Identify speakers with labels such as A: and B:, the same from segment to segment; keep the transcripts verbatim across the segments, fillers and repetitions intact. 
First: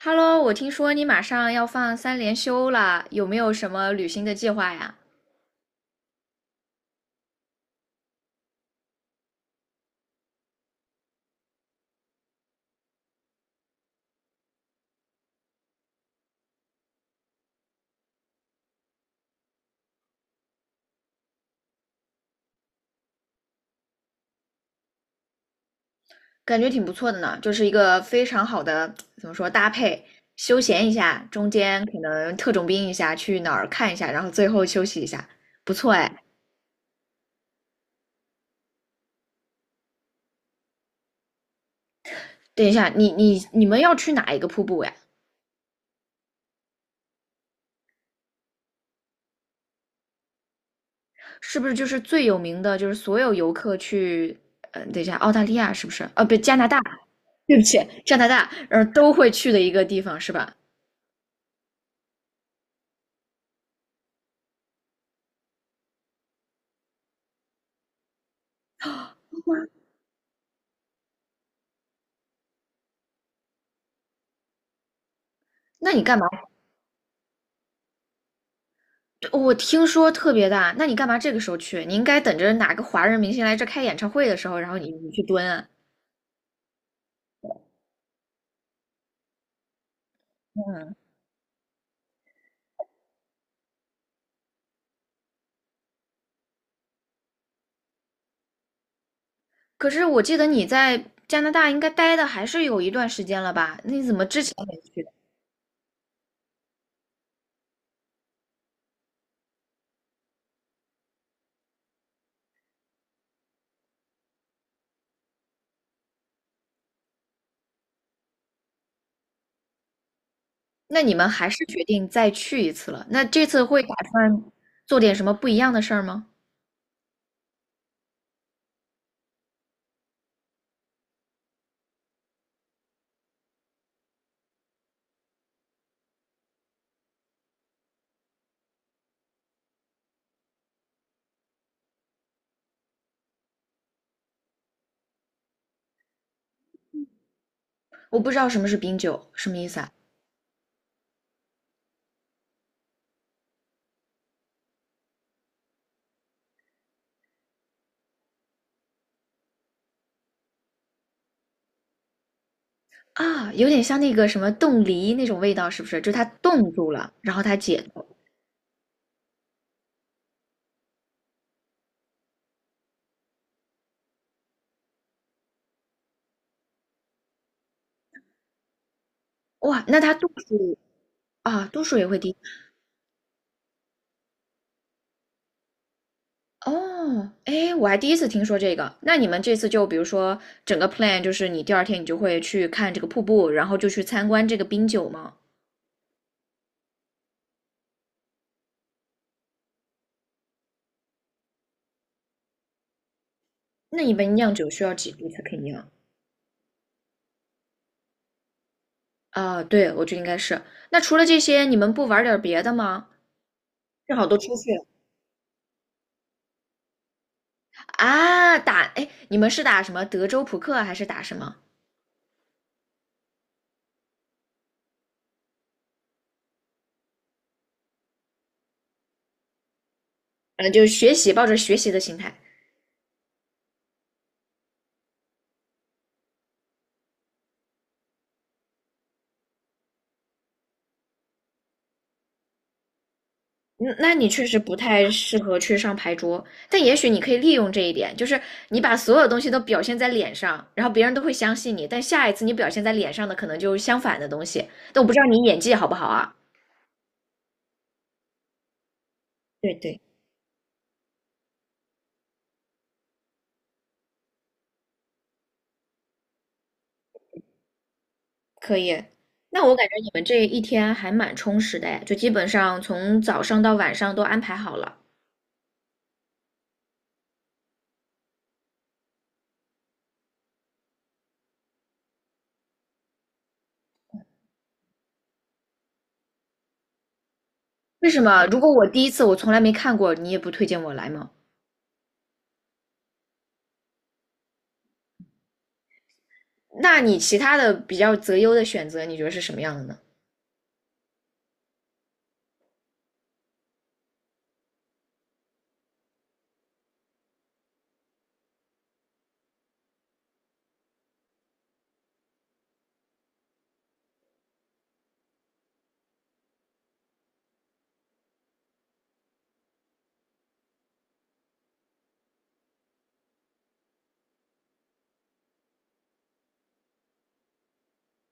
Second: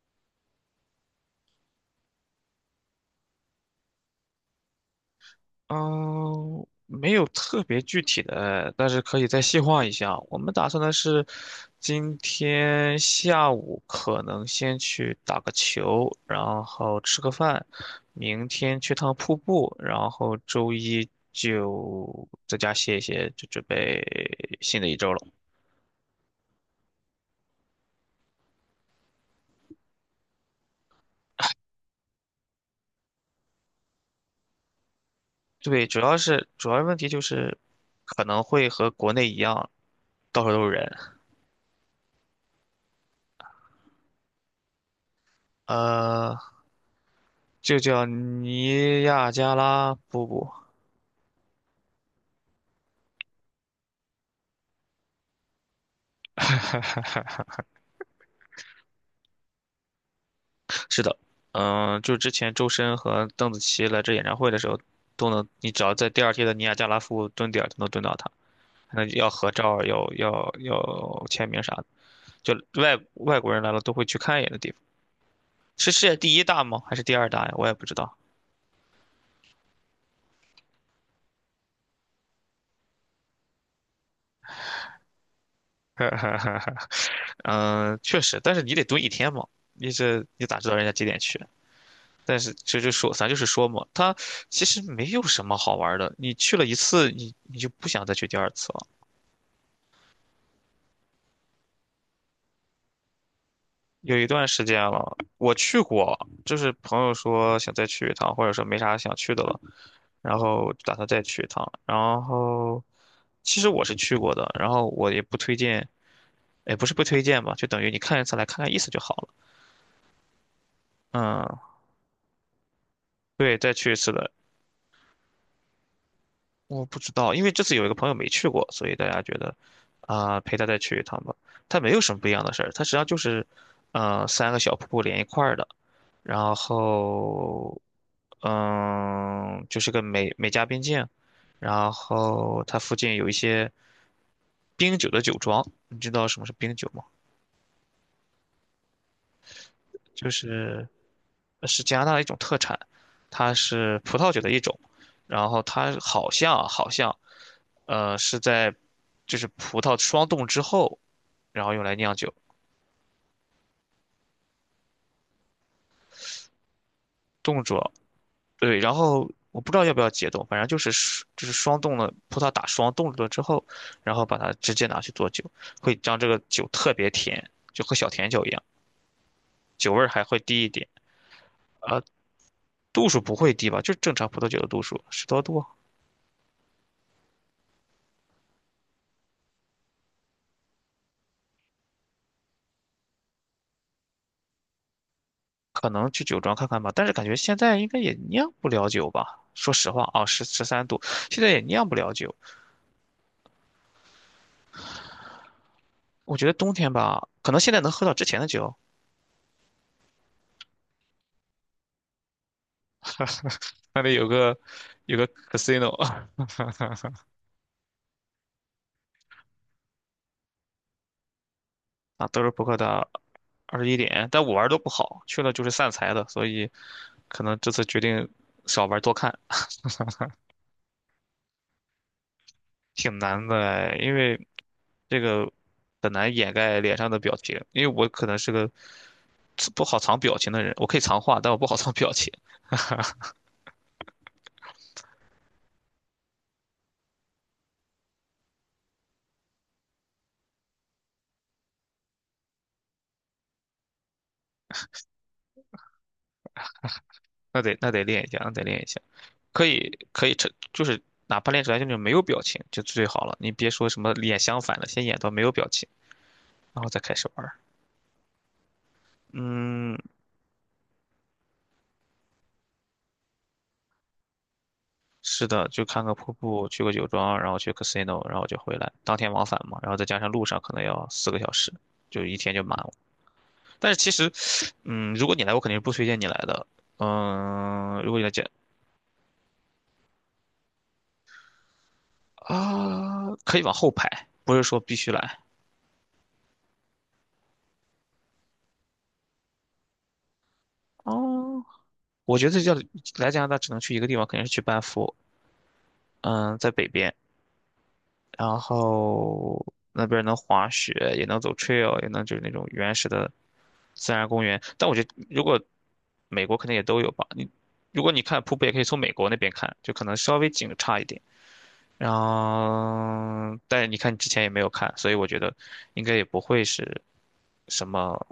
A: Hello，我听说你马上要放三连休了，有没有什么旅行的计划呀？
B: 嗯，没有特别具体的，但是可以再细化一下。我们打算的是，今天下午可能先去打个球，然后吃个饭，明天去趟瀑布，然后周一就在家歇一歇，就准备新的一周了。
A: 感觉挺不错的呢，就是一个非常好的，怎么说，搭配，休闲一下，中间可能特种兵一下，去哪儿看一下，然后最后休息一下，不
B: 对，
A: 错
B: 主要
A: 哎。
B: 是主要问题就是可能会和国内一样，到处都是人。
A: 等一下，你你你们要去哪一个瀑布呀？
B: 呃，就叫尼亚加拉瀑布。
A: 是不是就是最有名的，就是所有游客去，嗯、等一下，澳大利亚是不是？哦，不，加拿大，对不起，加拿大，然后都会去的一个地方是吧？
B: 是的，嗯、就之前周深和邓紫棋来这演唱会的时候，都能，你只要在第二天的尼亚加拉夫蹲点儿就能蹲到他，还能要合照儿要要要签名啥的，就外外国人来了都会去看一眼的地方。是
A: 那
B: 世
A: 你
B: 界
A: 干嘛
B: 第一大吗？还是第二大呀？我也不知道。
A: 我听说特别大，那你干嘛这个时候去？你应该等着哪个华人明星来这开演唱会的时候，然后你你去蹲啊。
B: 嗯，确实，但是你得蹲一天嘛，你这你咋知道人家
A: 嗯，
B: 几点去？但是这就说，咱就是说嘛，它其实没有什么好玩儿的。你去了一次，你你就不想再去第二次了。
A: 可是我记得你在加拿大应该待的还是有一段时间了吧？那你怎
B: 有
A: 么
B: 一
A: 之
B: 段
A: 前，
B: 时间了，我去过，就是朋友说想再去一趟，或者说没啥想去的了，然后打算再去一趟。然后，其实我是去过的，然后我也不推荐，也不是不推荐吧，就等于你看一次来看看意思就好了。
A: 那你们还
B: 嗯，
A: 是决定再去一次了？那这
B: 对，
A: 次
B: 再
A: 会
B: 去
A: 打
B: 一次的，
A: 算做点什么不一样的事儿吗？
B: 我不知道，因为这次有一个朋友没去过，所以大家觉得，啊、陪他再去一趟吧。他没有什么不一样的事儿，它实际上就是，呃，三个小瀑布连一块儿的。然后，嗯，就是个美美加边境，然后它附近有一些冰酒的酒庄，你知道什么是冰酒吗？
A: 我不知道什么是冰酒，什么意思啊？
B: 就是呃是加拿大的一种特产，它是葡萄酒的一种，然后它好像啊好像，呃，是在就是葡萄霜冻之后，然后用来酿酒，
A: 啊，有点像那个什么冻梨那种味道，是不是？就是它冻住了，然后它
B: 冻住
A: 解
B: 了，
A: 冻。
B: 对，然后我不知道要不要解冻，反正就是双就是霜冻了，葡萄打霜冻住了之后，然后把它直接拿去做酒，会将这个酒特别甜，就和小甜酒一样，
A: 哇，
B: 酒味
A: 那
B: 儿
A: 它
B: 还
A: 度
B: 会低一
A: 数
B: 点，
A: 啊，度数也会低
B: 度数不会低吧？就正常葡萄酒的度数，十多度，
A: 哦，哎，我还第一次听说这个。那你们这次就比如说整个 plan 就是你第二天你就会去看这个瀑布，然后就去参观这个冰酒吗？
B: 可能去酒庄看看吧。但是感觉现在应该也酿不了酒吧？说实话啊，十十三度，现在也酿不了酒。
A: 那你们酿酒需要几度才可以酿？
B: 我觉得冬天吧，可能现在能喝到之前的酒，
A: 啊，对，我觉得应该是。那除了这些，你们不玩点别的吗？
B: 那里
A: 正好
B: 有
A: 都出
B: 个
A: 去了
B: 有个 casino,
A: 啊，打，哎，你们是打什么德州扑克还是打什么？
B: 啊，德州扑克的二十一点，但我玩儿都不好，去了就是散财的，所以可能这次决定少玩儿多看，
A: 嗯，就是学习，抱着学习的心态。
B: 挺难的哎因为这个很难掩盖脸上的表情，因为我可能是个不好藏表情的人，我可以藏话，但我不好藏表情，
A: 嗯，那你确实不太适合去上牌桌，但也许你可以利用这一点，就是你把所有的东西都表现在脸上，然后别人都会相信你，但下一次你表现在脸上的可能就是相反的东西，但我不知道你演技好不好啊？
B: 那得那得练一下，那得练一下，可
A: 对
B: 以
A: 对，
B: 可以成，就是哪怕练出来就是没有表情就最好了，你别说什么脸相反的，先演到没有表情，然后再开始玩儿
A: 可以。那我感觉
B: 嗯。
A: 你们这一天还蛮充实的哎，就基本上从早上到晚上都安排好了。
B: 是的，就看个瀑布，去个酒庄，然后去 casino,然后就回来，当天往返嘛，然后再加上路上可能要四个小时，就一天就满了。但是其实，嗯，如果你来，我肯定是不推荐你来的。嗯，
A: 为
B: 如果
A: 什
B: 你来讲
A: 么？如果我第一次我从来没看过，你也不推荐我来吗？
B: 啊，可以往后排，不是说必须来。
A: 那你其他的比较择优的选择，你觉得是什么样的呢？
B: 哦，我觉得叫来加拿大只能去一个地方，肯定是去班夫。嗯，在北边。然后那边儿能滑雪，也能走 trail,也能就是那种原始的自然公园。但我觉得如果美国肯定也都有吧，你如果你看瀑布，也可以从美国那边看，就可能稍微景差一点。然后，但你看你之前也没有看，所以我觉得应该也不会是什么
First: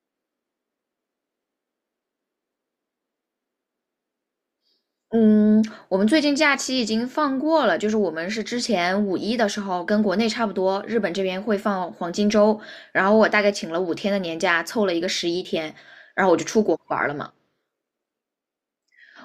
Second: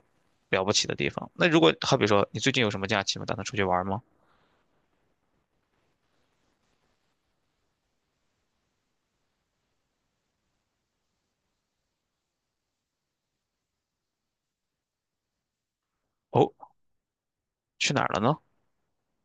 B: 了不起的地方。那如果好比说你最近有什么假期吗？打算出去玩吗？
A: 嗯，我们最近假期已经放过了，就是我们是之前五一的时候跟国内差不多，日本这边会放黄金周，然后我大概请了五天的年假，凑了一个十一天，然后我就
B: 哦，
A: 出国玩了嘛。
B: 去哪儿了呢？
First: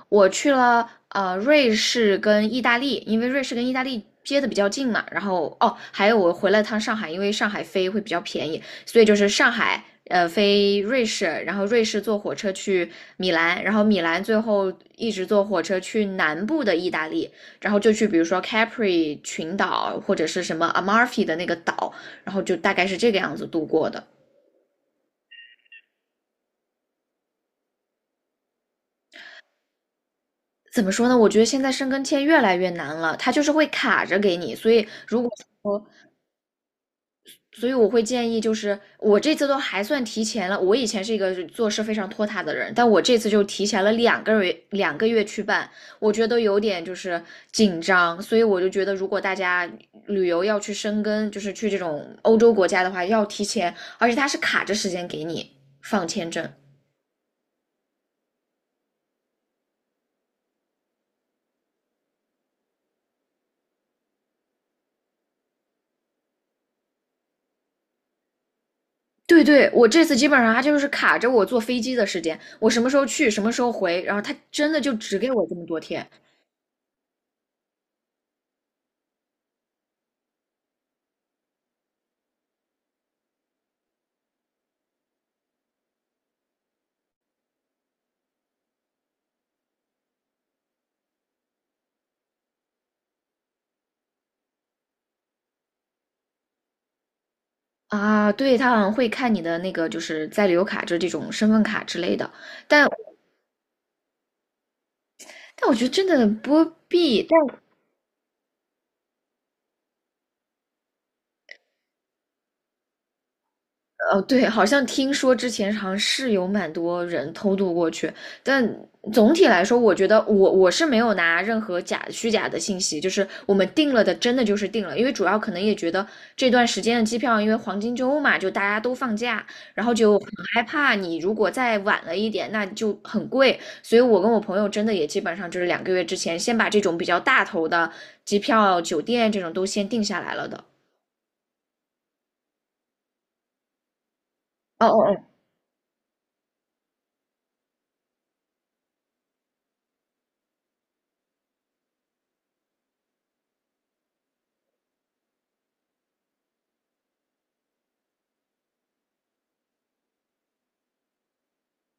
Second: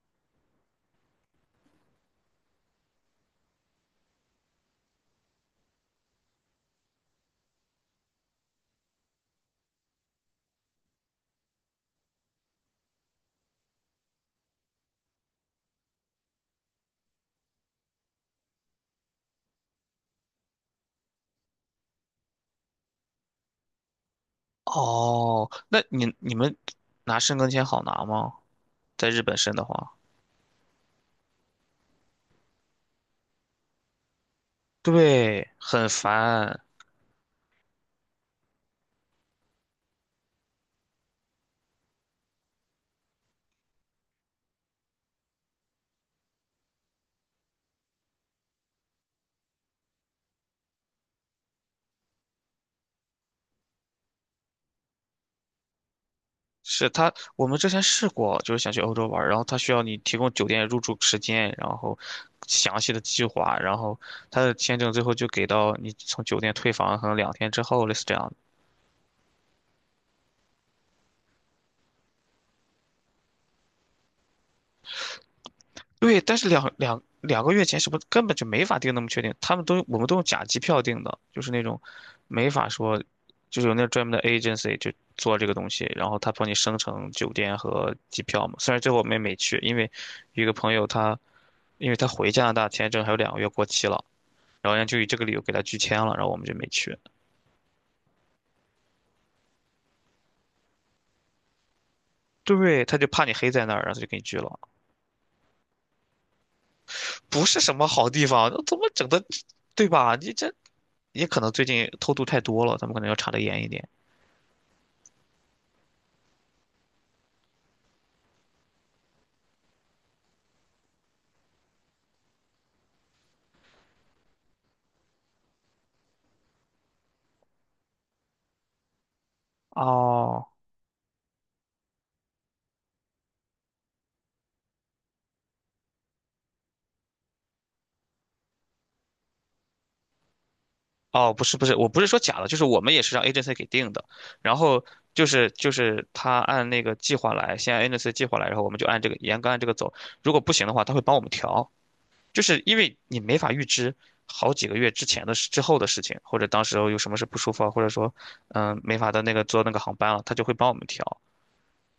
A: 我去了呃瑞士跟意大利，因为瑞士跟意大利接的比较近嘛。然后哦，还有我回了趟上海，因为上海飞会比较便宜，所以就是上海呃飞瑞士，然后瑞士坐火车去米兰，然后米兰最后一直坐火车去南部的意大利，然后就去比如说 Capri 群岛或者是什么 Amalfi 的那个岛，然后就大概是这个样子度过的。
B: 哦，那你你们拿申根签好拿吗？在日本申的话，
A: 怎么说呢？我觉得现在申根签越来越难了，它就是会卡着给你，所以如果
B: 对，
A: 说
B: 很烦。
A: 所以我会建议，就是我这次都还算提前了。我以前是一个做事非常拖沓的人，但我这次就提前了两个月，两个月去办，我觉得有点就是紧张。所以我就觉得，如果大家旅游要去深根，就是去这种欧洲国家的话，要提前，而且它是卡着时间给你放签证。
B: 是他，我们之前试过，就是想去欧洲玩儿，然后他需要你提供酒店入住时间，然后详细的计划，然后他的签证最后就给到你从酒店退房可能两天之后，类似这样
A: 对对，我这次基本上它就是卡着我坐飞机的时间，我什么时候去，什么时候回，然后它真的就只给我这么多天。
B: 对，但是两两两个月前什么根本就没法定那么确定，他们都我们都用假机票定的，就是那种没法说，就是有那专门的 agency 就做这个东西，然后他帮你生成酒店和机票嘛。虽然最后我们也没去，因为有一个朋友他，因为他回加拿大签证还有两个月过期了，然后人家就以这个理由给他拒签了，然后我们就没去。
A: 啊，对，他好像会看你的那个，就是在留卡，就是这种身份卡之类的。
B: 对，
A: 但
B: 他就怕你黑在那儿，然后他就给你拒了。
A: 但我觉得真的不必，但
B: 不是什么好地方，怎么整的，对吧？你这也可能最近偷渡太多了，他们可能要查得严一点。
A: 哦，对，好像听说之前好像是有蛮多人偷渡过去，但总体来说，我觉得我我是没有拿任何假虚假的信息，就是我们定了的，真的就是定了，因为主要可能也觉得这段时间的机票，因为黄金周嘛，就大家都放假，然后就很
B: 哦
A: 害怕你如果再晚了一点，那就很贵，所以我跟我朋友真的也基本上就是两个月之前先把这种比较大头的机票、酒店这种都先定下来了的。
B: 哦，不是不是，我不是说假的，就是我们也是让 agency 给定的，然后
A: 哦哦哦，
B: 就是就是他按那个计划来，先按 agency 计划来，然后我们就按这个严格按这个走，如果不行的话，他会帮我们调，就是因为你没法预知好几个月之前的事、之后的事情，或者当时候有什么事不舒服啊，或者说嗯没法的那个坐那个航班了，他就会帮我们调，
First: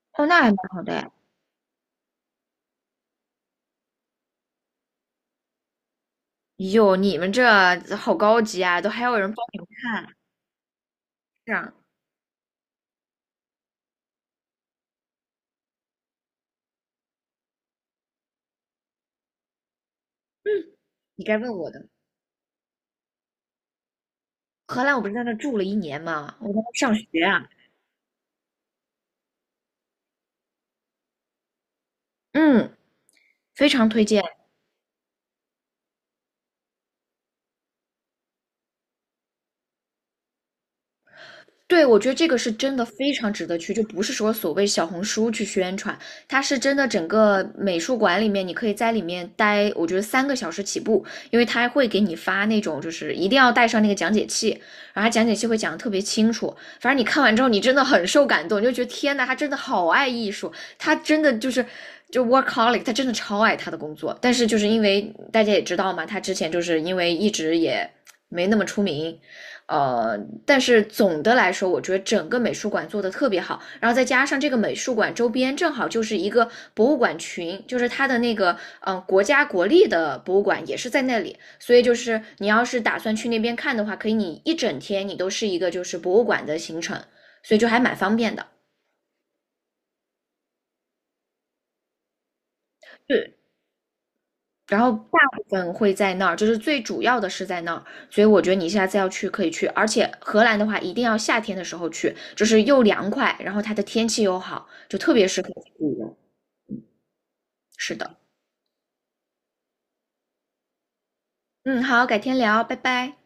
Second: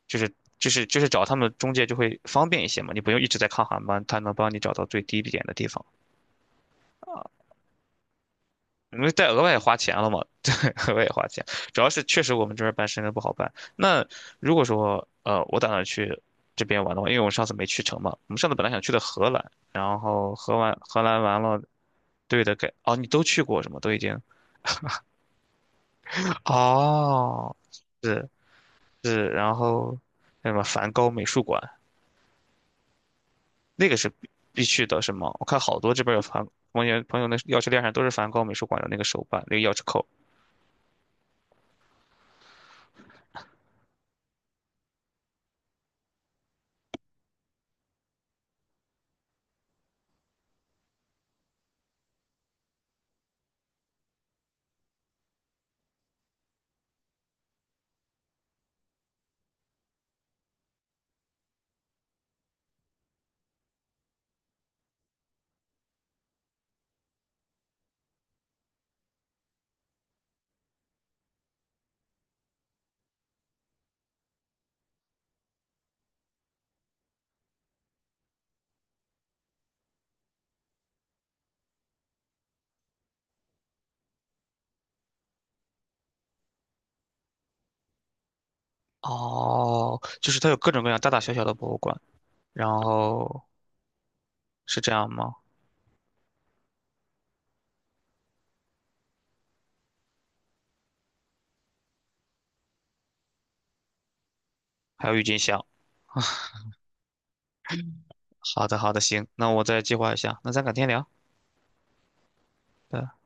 B: 就
A: 哦，
B: 是
A: 那还蛮
B: 就
A: 好
B: 是
A: 的
B: 就是
A: 哎
B: 找他们中介就会方便一些嘛，你不用一直在看航班，他能帮你找到最低一点的地方。
A: 哟，你
B: 啊。
A: 们这好高级啊，都
B: 因
A: 还
B: 为
A: 有
B: 再
A: 人帮
B: 额外
A: 你们
B: 花钱了
A: 看。
B: 嘛，对，额外花钱，
A: 是啊，
B: 主要是确实我们这边办深圳不好办。那如果说呃，我打算去这边玩的话，因为我上次没去成嘛，我们上次本来想去的荷兰，然后荷兰荷兰
A: 你该
B: 完
A: 问
B: 了，
A: 我的。
B: 对的，给哦，你都去过是吗？都已经
A: 荷兰，我不是在那住了一年嘛，我在那上学啊。
B: 哦，是是，然后那什么梵高美术馆
A: 嗯，非
B: 那
A: 常
B: 个
A: 推
B: 是
A: 荐。
B: 必必去的，是吗？我看好多这边有梵，朋友朋友那钥匙链上都是梵高美术馆的那个手办，那个钥匙扣。
A: 对，我觉得这个是真的非常值得去，就不是说所谓小红书去宣传，它是真的整个美术馆里面，你可以在里面待，我觉得三个小时起步，因为它会给你发那种就是一定要带上那个讲解器，然后它讲解器会讲的特别清楚，反正你看完之后，你真的很受感动，你就觉得天呐，他真的好爱艺术，他真的就是就 workaholic，他真的超爱他的工作，但是就是因为大家也知道嘛，他之前就是因为一直也没那么出名，呃，但是总的来说，我觉得整个美术馆做的特别好，然后再加上这个美术馆周边正好就是一个博物馆群，就是他的那个嗯、呃国家国立的博物馆也是在那里，所以就是你要是打算去那边看的话，可以你一整天你都是一个就是博物馆的行程，所以就还蛮方便的。
B: 哦，就是它有各种各样大大小小的博物馆。然
A: 对，
B: 后是
A: 然
B: 这
A: 后
B: 样
A: 大
B: 吗？
A: 部分会在那儿，就是最主要的是在那儿，所以我觉得你下次要去可以去，而且荷兰的话一定要夏天的时候去，就是又凉快，然后它的天气又好，就
B: 还有
A: 特
B: 郁
A: 别
B: 金
A: 适合自
B: 香。
A: 己游。是的，
B: 好的，好的，行，那我再计划一下，那咱改天聊。
A: 嗯，好，改天聊，拜
B: 嗯。
A: 拜。